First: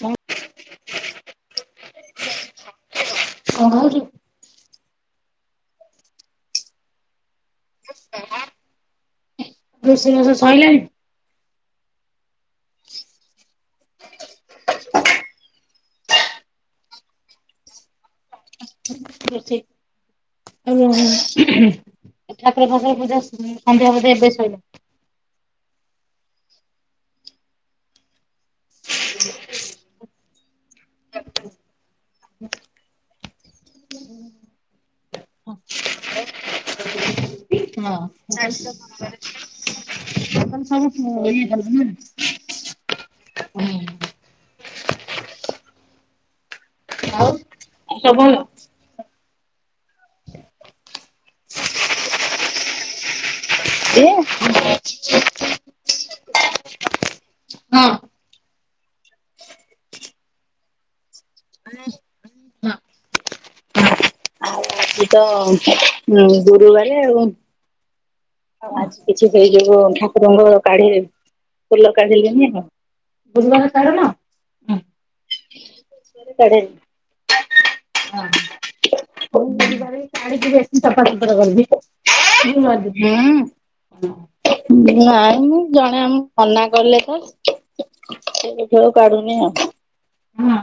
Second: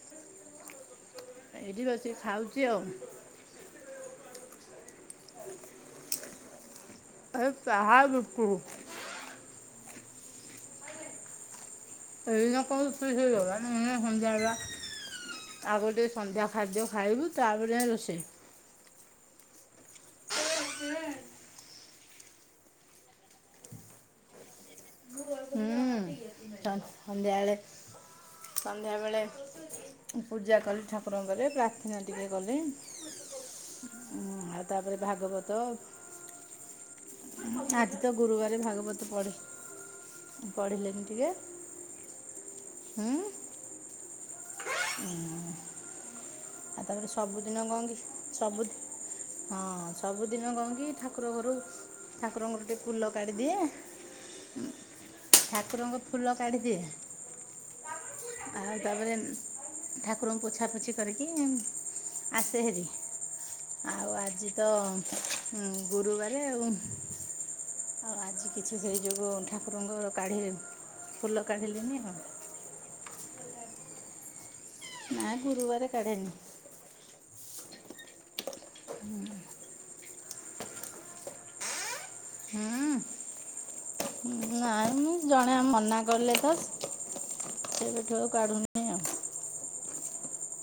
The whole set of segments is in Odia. କଣ ଏଇଠି ବସି ଖାଉଚି ଆଉ। ହଁ ଘରୁ [inaudible] ଆ ଚାହା ବିସ୍କୁଟ୍। ରୋଷେଇ ବାସ ସରିଲାଣି। ଏଇନା [unintelligible] ମେ ସନ୍ଧ୍ୟା ହେବା [inaudible] ଆଗ ଗୋଟେ ସନ୍ଧ୍ୟା ଖାଦ୍ୟ ଖାଇବୁ, ତାପରେ ଯାଇ ରୋଷେଇ। [inaudible] ଆଉ ଠାକୁର ଫାକୁର ପୂଜା ସନ୍ଧ୍ୟା ବୋଧେ ଏବେ ଶଇଲା। ହୁଁ। ସନ୍ଧ୍ୟାବେଳେ, ସନ୍ଧ୍ୟାବେେଳେ ପୂଜା କଲି ଠାକୁରଙ୍କରେ ପ୍ରାର୍ଥନା ଟିକେ କଲେ ଆଉ ତାପରେ ଭାଗବତ ଆଜି ହଁ ତ ଗୁରୁବାର ଭାଗବତ ପଢି ପଢିଲେ [unintelligible] ହଁ [unintelligible] ହୁଁ ଆଉ ତାପରେ ସବୁଦିନ କଣ କି ସବୁ ହଁ ସବୁଦିନ କଣ କି ଠାକୁର ଘରୁ ଠାକୁରଙ୍କର ଟିକେ ଫୁଲ କାଢିଦିଏ। [inaudible] ଠାକୁରଙ୍କ ଫୁଲ କାଢି ଦିଏ ହଁ। ଆଉ ଆଉ ତାପରେ ଠାକୁରଙ୍କୁ ପୋଛାପୋଛି କରିକି [unintelligible] ଆସେ ହେରି। ଆଉ ଆଜି ତ ଆଜି ତ ଗୁରୁବାରେ ଆଉ ଆଉ ଆଜି। କିଛି ଉ ଆଜି ସେଇ କିଛି ଯୋଗୁଁ ହେଇଯିବ ଠାକୁରଙ୍କର କାଢ଼ି ଠାକୁରଙ୍କ କାଢି ଫୁଲ ଫୁଲ କାଢ଼ିଲିନି କାଢିଲେନି ଆଉ ଫୁଲ କାଢିନ ନା ଗୁରୁବାର କାଢ଼େନି କାଢିନି [unintelligible] ହଁ ନାଇଁ ମୁଁ ଜଣେ ମନା ଆମ କଲେ ତ ମନା କଲେ ତ ସେବେଠୁ କାଢୁନି ଆଉ ନି ଆଉ ହଁ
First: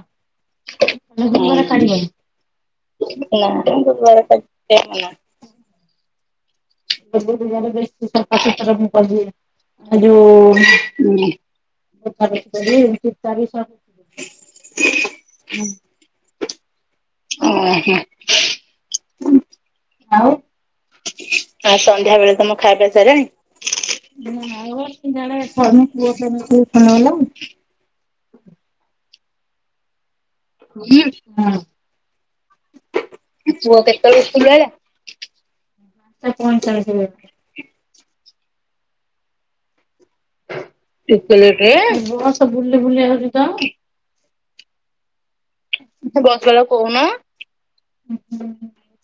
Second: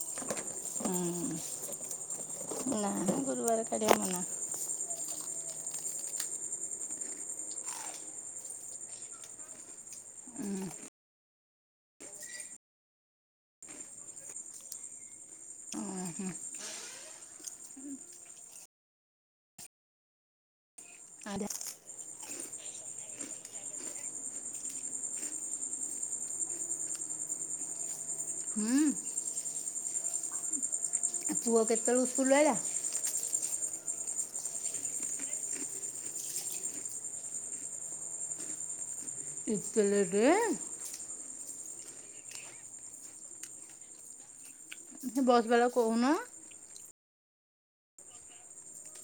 ହୁଁ ନା ଗୁରୁବାର କାଢ଼ିବା ମନା [unintelligible] ସବୁ ଦିନରେ ବେଶୀ ସଫାଶୁତର ମୁଁ କିରିଦିଏ। ଆଉ ଯୋଉ [unintelligible] ଁ [unintelligible] ଓହୋ ଆଉ। ଆଉ ସନ୍ଧ୍ୟାବେଳେ ତମ ଖାଇବା ପିଇବା ସାରିଲାଣି? [unintelligible] ହୁଁ ହୁଁ। ପୁଅ କେତେବେଳୁ ସ୍କୁଲରୁ ଆଇଲା? ପୁଅ କେତେବେଲୁ ସ୍କୁଲରୁ ଆଇଲା ଏ ପଇଁଚାଳସିରେ। ଏତେ ଲେଟରେ। ବସ ବୁଲି ବୁଲି ଆଉଛି ତ। ବସ ବାଲାକୁ ସେ ବସ ବାଲାକୁ କହୁନ।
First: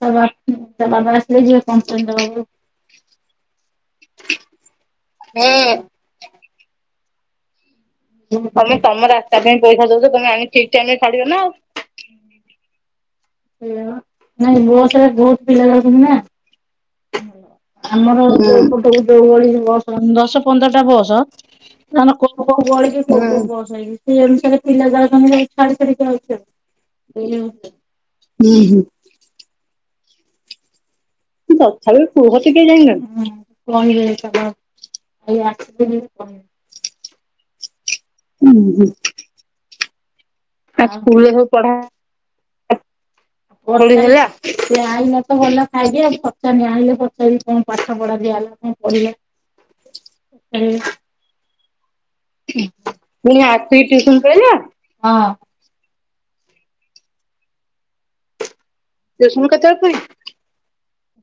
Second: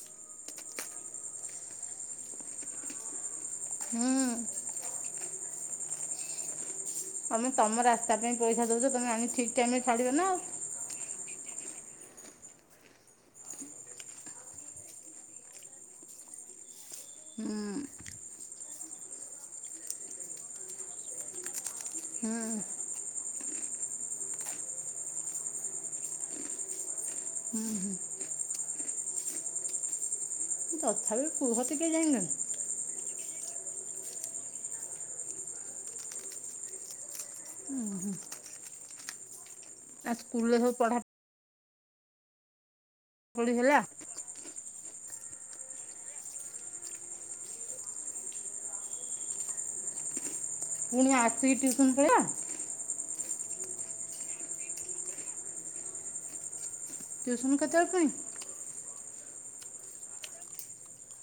ତା ବାବା ଆସିଲେ ଯିବେ କଂପ୍ଲେନ୍ ଦବାକୁ। [inaudible] ହୁଁ। ତମେ ତମର ଆ ହୁ ତମେ ତମ ରାସ୍ତା ପାଇଁ ପଇସା ଦଉଛ ନା ତମେ ଆଉ। ଆଣ ଠିକ ଟାଇମ ରେ ଛାଡିବ ନା ନାଇଁ ବସରେ ବହୁତ ପିଲା ଯାଉଛନ୍ତି ନା। ହୁଁ। ଆମର ଦଶ ପନ୍ଦରଟା ବସ ନହଲେ ହୁଁ କଣ ଗହଳିକି ହୁଁ [unintelligible] ସେ ଅନୁସାରେ ପିଲା ଜାଉଛନ୍ତି ଛାଡି ଛାଡିକି ଆଉଛି ହୁଁ ଆଉ। ହୁଁ। ହୁଁ। ତଥାପି କୁହ ଟିକେ ତଥାପି ଯାଇଁଲନି କୁହ ଟିକ ଯାଇଲାନି [inaudible] ହୁଁ ହୁଁ। ଆଉ ସ୍କୁଲରେ ସବୁ ଆ ପଢ଼ାପଢ଼ି ସ୍କୁଲରେ ସବୁ ପଢା ହେଲା [unintelligible] ସେଆଇଲା ତ ଗଲା ଖାଇକି ଆଉ ପଚାରିନି ଆଇଲେ ପଚାରିବି କଣ ପାଠ ପଢା ଦିଆ ହେଲା କଣ କହିବ। ହ [unintelligible] [unintelligible] ପୁଣି ଆସିକି ଟ୍ୟୁସନ୍ ପଳେଇଲା? ହଁ। ଟ୍ୟୁସନ କେତେବେଳେ ଫୁଣି? ଟ୍ୟୁସନ କେତେବେଳେ ଫୁଣି?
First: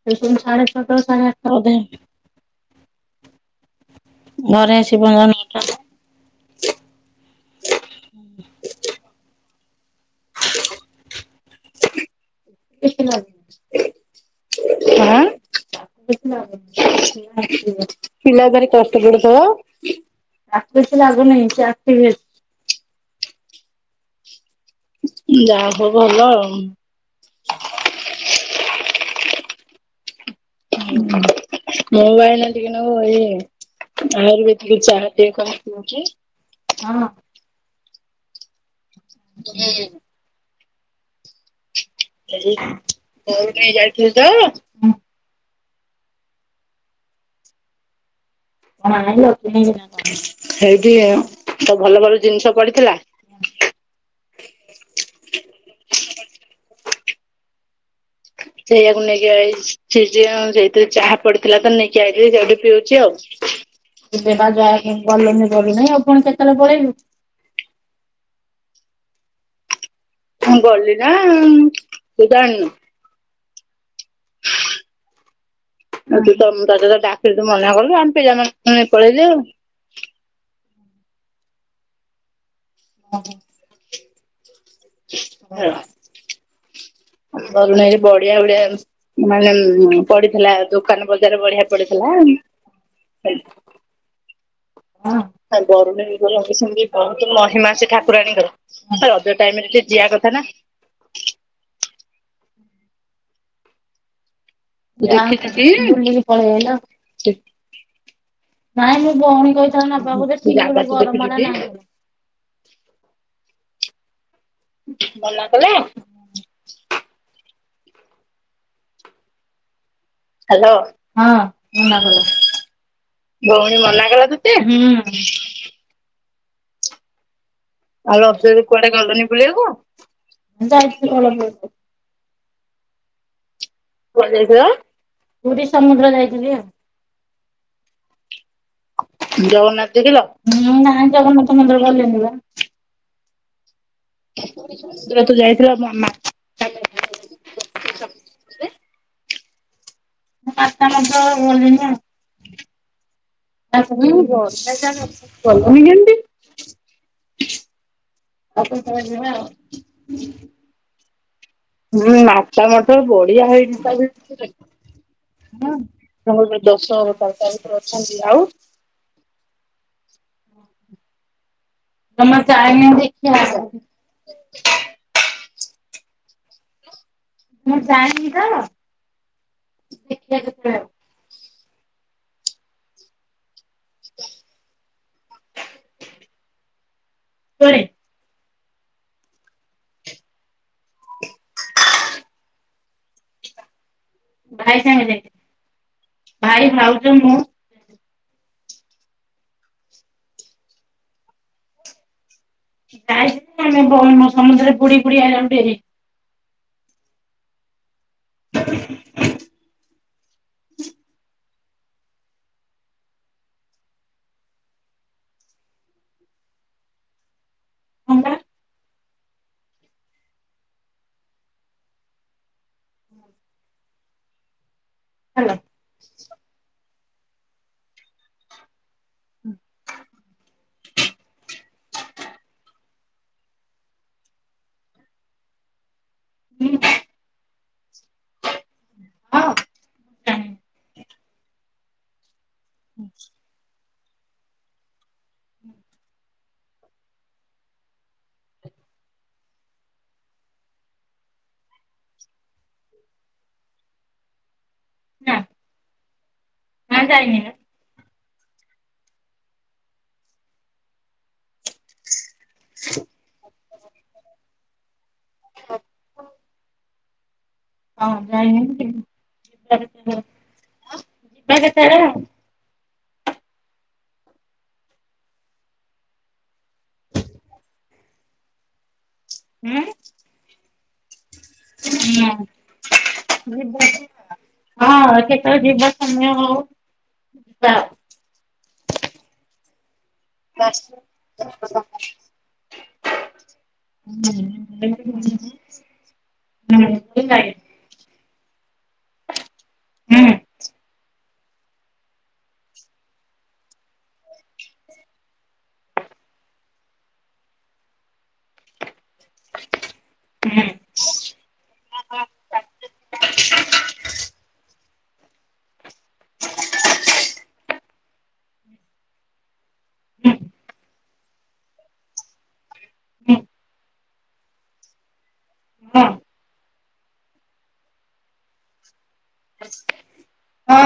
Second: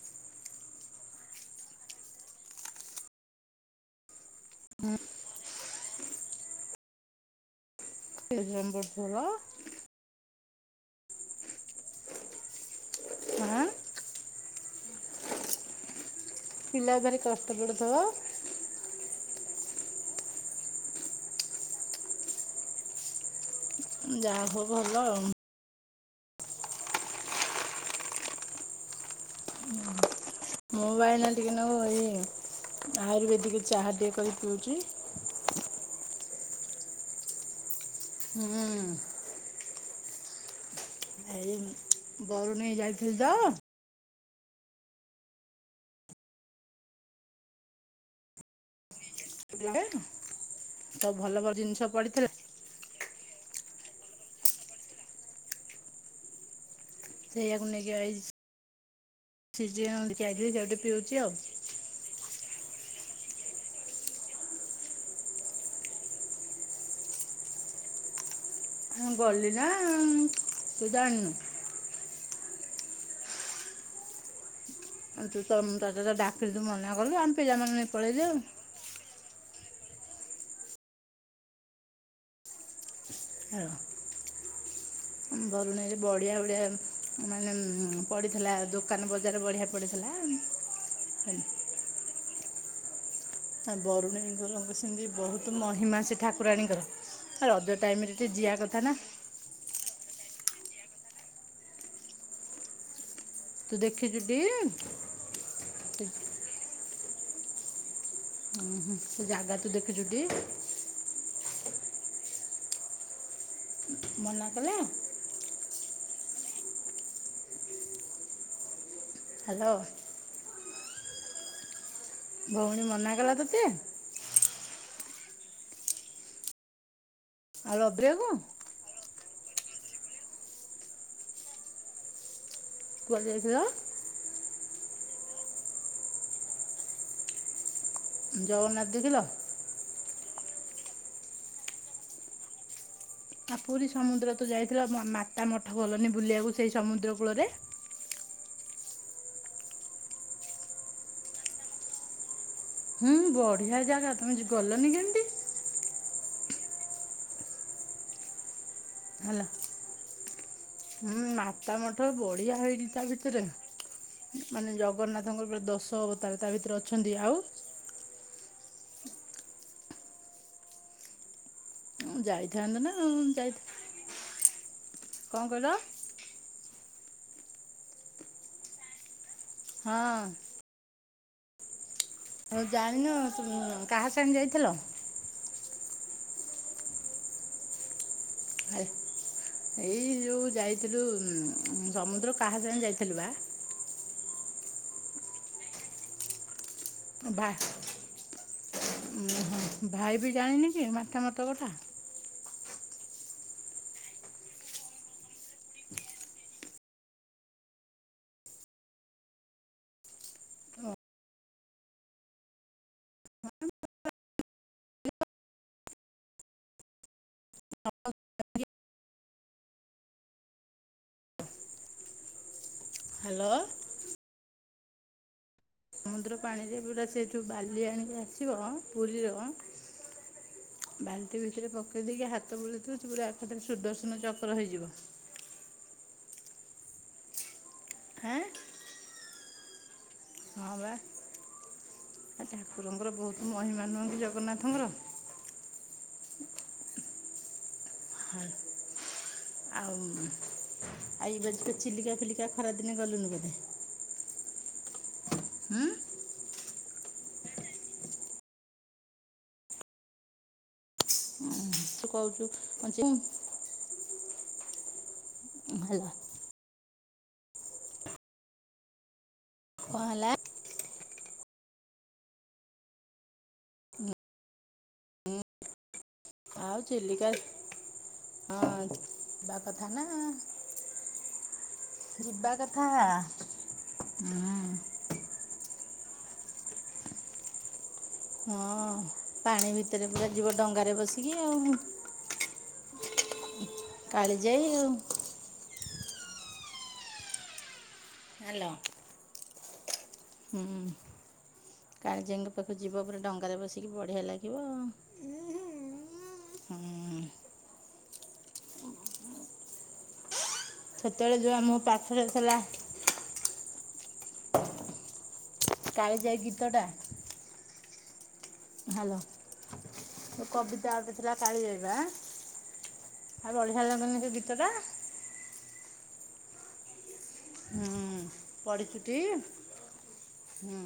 ଟିଉସନ୍ ସାଢେ ଛଅଟାରୁ ସାଢ଼େ ଆଠଟା ବୋଧେ। ଘରେ ଆସିକି ପହଞ୍ଚିଲାବେଳକୁ ନଅଟା। ଏ ଲେମ୍ବୁ ଝୋଳ। ଆଁ [unintelligible] ହାଁ ପିଲା ଭାରି କଷ୍ଟ ପଡ଼ୁଥିବ ପିଲା ଭାରି କଷ୍ଟ ତାକୁ କିଛି ଲାଗୁନି ସେ ଆକ୍ଟିଭ ଅଛି। ଯାହା ହୋଉ ଭଲ ଆଉ। ଯାହା ହୋଉ ଭଲ ଆଉ। ଓହୋ। ମୁଁ ପା ଏଇନା ଟିକେ ନାକୁ ମୁଁ ଏଇ ବା ଏଇନା ଟିକେ ନାକୁ ଏଇ ଆୟୁର୍ବେଦିକ ଚାହା ଟିକେ କରି ଆୟୁର୍ବେଦିକ ପିଉଛି। ଚାହା ହଁ। ହୁଁ। [unintelligible] ଏଇ ବରୁଣେଇ ଯାଇଥିଲି ତ [unintelligible] [unintelligible] ସେଇଠି ସବୁ ଭଲ ତ ଜିନିଷ ଭଲ ଭଲ ପଡ଼ିଥିଲା ଜିନିଷ ପଡ଼ିଥିଲା। ସେଇଆକୁ ନେଇକି ଆଇ ସେଇଆକୁ ନେଇକି ଆଇଛି ସିଝେଇକି ଯେ ଆଇଥିଲି ସେଇଠୁ ସେଇଥିରେ ପିଉଛି ଚାହା ପଡ଼ିଥିଲା ତ ନେଇକି [unintelligible] ସେଉଠୁ ପିଉଛି ଆଉ। [unintelligible] ଆଉ ପୁଣ କେତେବେଳେ ପଳେଇଲୁ? ହଁ ଗଲି ନା। ତୁ ଗଲି ନା ଜାଣିନୁ ତୁ ଜାଣିନୁ। ତୁ ତ ତତେ ଆ ତ ଡାକିଲି ତୁ ତତେ ମନା ତ କଲୁ ଆମ ଡାକିଲି ତୁ ପିଲାମାନେ ମନା ନେଇ କଲୁ ଆମ ପଳେଇଲେ ଆଉ ପିଲାମାନଙ୍କୁ ନେଇକି ପଳେଇଲି ଆଉ। ହଉ ବରୁଣେଇ ରେ ବଢ଼ିଆ ବଢି଼ଆ ବରୁଣେଇ ରେ ବଢ଼ିଆ ବଢ଼ିଆ ବଜାର ବଢ଼ିଆ ମାନେ ପଡ଼ିଥିଲା ପଡିଥିଲା ଦୋକାନ ବଜାର ହେଲା ବଢ଼ିଆ ପଡ଼ିଥିଲା। ଆ ବରୁଣେଇଙ୍କର ସେମିତି ବହୁତ ମହିମା ସେ ବରୁଣେଇଙ୍କର ବି ସେମିତି ବହୁତ ଠାକୁରାଣୀଙ୍କର। ମହିମା ରଜ ସେ ଟାଇମ୍ ରେ ଟିକେ ଠାକୁରାଣୀଙ୍କର। ଯିଆ କଥା ନା। ରଜ ଟାଇମ ରେ ଟିକେ ଯିଆ କଥା ନା। ତୁ ଦେଖିଛୁ ଟି? ବୁଲିକି ପଳେଇ ଆଇଲ। ନାଇଁ ମୋ ସେ ଜାଗା ଭଉଣୀ ତୁ କହିଥିଲା ଦେଖିଛୁ ଟି ନବାକୁ ଯେ। [unintelligible] ମନା କଲା? ମନା କଲା? ହ୍ୟାଲୋ। ହ୍ୟାଲୋ? ହଁ ମନା ଭଉଣୀ ମନା କଲା। ତୋତେ ଭଉଣୀ ମନା କଲା ତ ତତେ? ହଁ। ଆଉ ରଜ ରେ କୁଆଡ଼େ ଗଲନି ବୁଲିବାକୁ? ଯାଇଥିଲୁ। [unintelligible] କୁଆଡ଼େ ଯାଇଥିଲ? କୁଆଡ଼େ ଯାଇଥିଲ? ପୁରୀ ସମୁଦ୍ର ଯାଇଥିଲି ଆଉ। ଜଗନ୍ନାଥ ଦେଖିଲ? ଜଗନ୍ନାଥ ଦେଖିଲ? ନାଇଁ ଜଗନ୍ନାଥ ମନ୍ଦିର ଗଲେନି ବା। ଆଉ ପୁରୀ ସମୁଦ୍ର ତ ଯାଇଥିଲ ମନ୍ଦିର ତୁ ମାତା ଯାଇଥିଲ ମଠ ମା ଗଲନି ବୁଲିବାକୁ ସେଇ ସମୁଦ୍ର କୂଳରେ। ମାତା ମଠ ଗଲିନି ଆଉ। [unintelligible] ହୁଁ ବଢ଼ିଆ ଜାଗା ଗଲନି ତମେ ଯ- ଗଲନି କେମିତି କେମିତି? ଆଉ କେତେବେଳେ ଯିବା ଆଉ। ହେଲା ହୁଁ ମା ତା ମଠ ବଢ଼ିଆ ମାତା ହେଇଚି ମଠ ତା ଭିତରେ। ବଢିଆ ହେଇନି ତା ଭିତରେ। ମାନେ ଜଗନ୍ନାଥଙ୍କର ପୁରା ଦଶ ଅବ ତାର ତା ଭିତରେ ଅଛନ୍ତି ଆଉ ରେ ଅଛନ୍ତି ଆଉ ଜମା ଯାଇଥାନ୍ତ ଯାଇନି ନା ଦେଖିବା ଯାଇଥ କଣ କହିଲ? ମୁଁ ଜାଣିନି ତ ହଁ ଦେଖିବା। [unintelligible] ହଉ ଜାଣିନ, କାହା ସାଙ୍ଗେ ଯାଇଥିଲ? କୁଆଡେ଼? ଆ ଏଇ ଯୋଉ ଯାଇଥିଲୁ ସମୁଦ୍ର କାହା ସାଙ୍ଗରେ ଯାଇଥିଲୁ ବା? ଭାଇ ସାଙ୍ଗରେ ଯାଇଥିଲି ଭାଇ, ଭାଉଜ ମୁଁ ଭାଇ ଭାଇ ବି ଜାଣିନି କି ମାତାମଠ କଥା? [unintelligible] ଆମେ ସମୁଦ୍ରରେ ବୁଡ଼ି ବୁଡ଼ି ଆଇଲା ବେଳକୁ ଡେରି [inaudible] ହଁ ବା। ହ୍ୟାଲୋ? ହାଲୋ। ସମୁଦ୍ର ପାଣିରେ ପୁରା ସେଇଠୁ ବାଲି ଆଣିକି ଆସିବ ପୁରୀର ବାଲ୍ଟି ଭିତରେ ପକେଇ ଦେଇକି ହାତ ବୁଳେଇଥିବ ସେ ପୁରା ଏକାଥରେ ସୁଦର୍ଶନ ଚକ୍ର ହେଇଯିବ। ହୁଁ। ଆଁ? ହଁ ହଁ ନା ବା ଆ ଠାକୁରଙ୍କର ବହୁତ୍ ମହିମା ନୁହଁ କି ଜଗନ୍ନାଥଙ୍କର। ହଁ ଆଉ ଆଇ [unintelligible] ଚିଲିକା ଫିଲିକା ଖରାଦିନେ ଗଲୁନି ବୋଧେ? ନା। ଉଁ? ନା ଯାଇନି ନା। ତୁ କହୁଚୁ [unintelligible] ହେଲା। ହଁ ଯାଇନି, କ'ଣ ହେଲା ଯିବା କେତେଳେ ଆଉ। ଆଉ ଚିଲିକା ହଁ ଯିବା କଥା ନା। ହଁ ଯିବା କଥା। ଯିବା କଥା, ହୁଁ। ହଁ କେ ତ ଯିବ ସମୟ ହଉ। ହଁ ପାଣି ଭିତେରେ ପୁରା ଯିବ ଡଙ୍ଗାରେ ବସିକି ଆଉ। କାଳିଜାଇ ଆଉ [inaudible] ହାଲୋ। ହୁଁ। ହୁଁ। କାଳିଜାଈଙ୍କ ପାଖୁକୁ ଯିବ ପୁରା ଡଙ୍ଗାରେ ବସିକି ବଢିଆ ଲାଗିବ ଆଉ। ସେତେବେଳେ ଯୋଉ ଆମ ପାଖେରେ ଥେଲା। କାଳିଜାଈ ଗୀତ ଟା। ହାଲୋ, ଯୋଉ କବିତା ଗୋଟେ ଥିଲା କାଳିଜାଈ ବା। ଆଉ ବଢିଆ ଲାଗୁନି ସେ ଗୀତ ଟା? ହୁଁ, ପଢିଚୁଟି ହୁଁ।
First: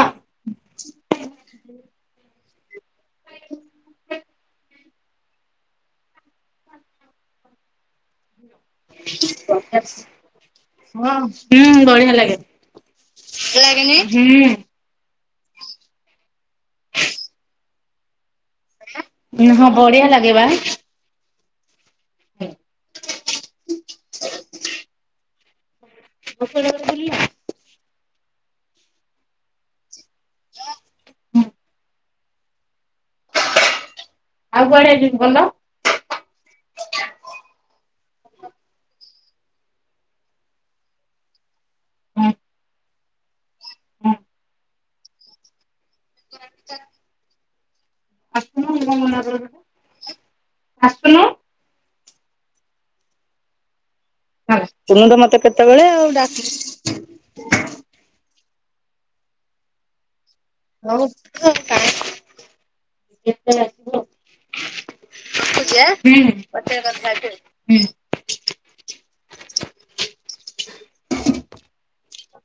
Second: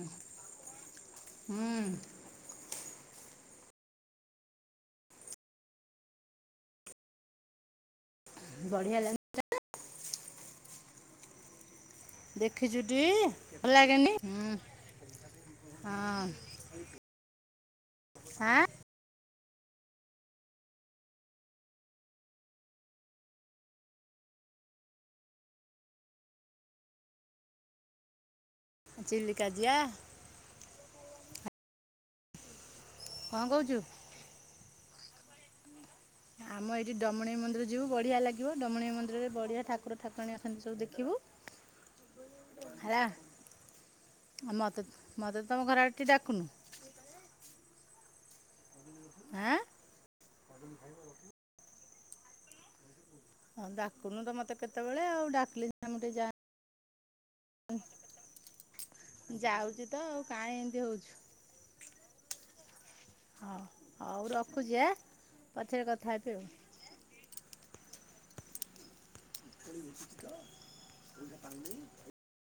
ହୁଁ। ବଢିଆ ଲାଗେ? ହଁ-ହୁଁ ବଢିଆ ଲାଗେ। ଦେଖିଚୁ ଟି, ଭଲ ଲାଗେନି? ହଁ। ହଁ ବଢିଆ ଲାଗେ ବା। ହୁଁ। ଆଉ କୁଆଡେ-କୁଆଡେ ବୁଲିଲ? ଚିଲିକା ଯିଆ। କଣ କହୁଚୁ? ଆଉ କୁଆଡେ [unintelligible] ଗଲ? ଆମ ଏଇଠି ଡମଣେଇ ମନ୍ଦିର ଯିବୁ ବଢ଼ିଆ ଲାଗିବ, ଡମଣେଇ ମନ୍ଦିରରେ ବଢିଆ ଠାକୁର ଠାକୁରାଣୀ ଅଛନ୍ତି ସବୁ ଦେଖିବୁ। ହେଲା ମତେ-ମତେ ତମ ଘର ଆଡେ ଟିକେ ଡାକୁନୁ। ଆଁ? ଆସୁନୁ। ହଁ ଡାକୁନୁ ତ ମତେ କେତେବେଳେ ତୁମେ ତ ଆଉ ମତେ ଡାକିଲେ କେତେବେଳେ ସିନା ମୁଁ ଆଉ ଟିକେ ଯା ଡାକୁଚ ଯାଉଚି ତ ଆଉ କାଇଁ [unintelligible] ହଉ କେତେବେଳେ ଆସିବୁ ଆଉ। ହଉ ରଖୁଚି ଆଁ ରଖୁଛି ପଛେରେ ଆଁ କଥା ହୁଁ। ହେବି ଆଉ। ହୁଁ। [inaudible]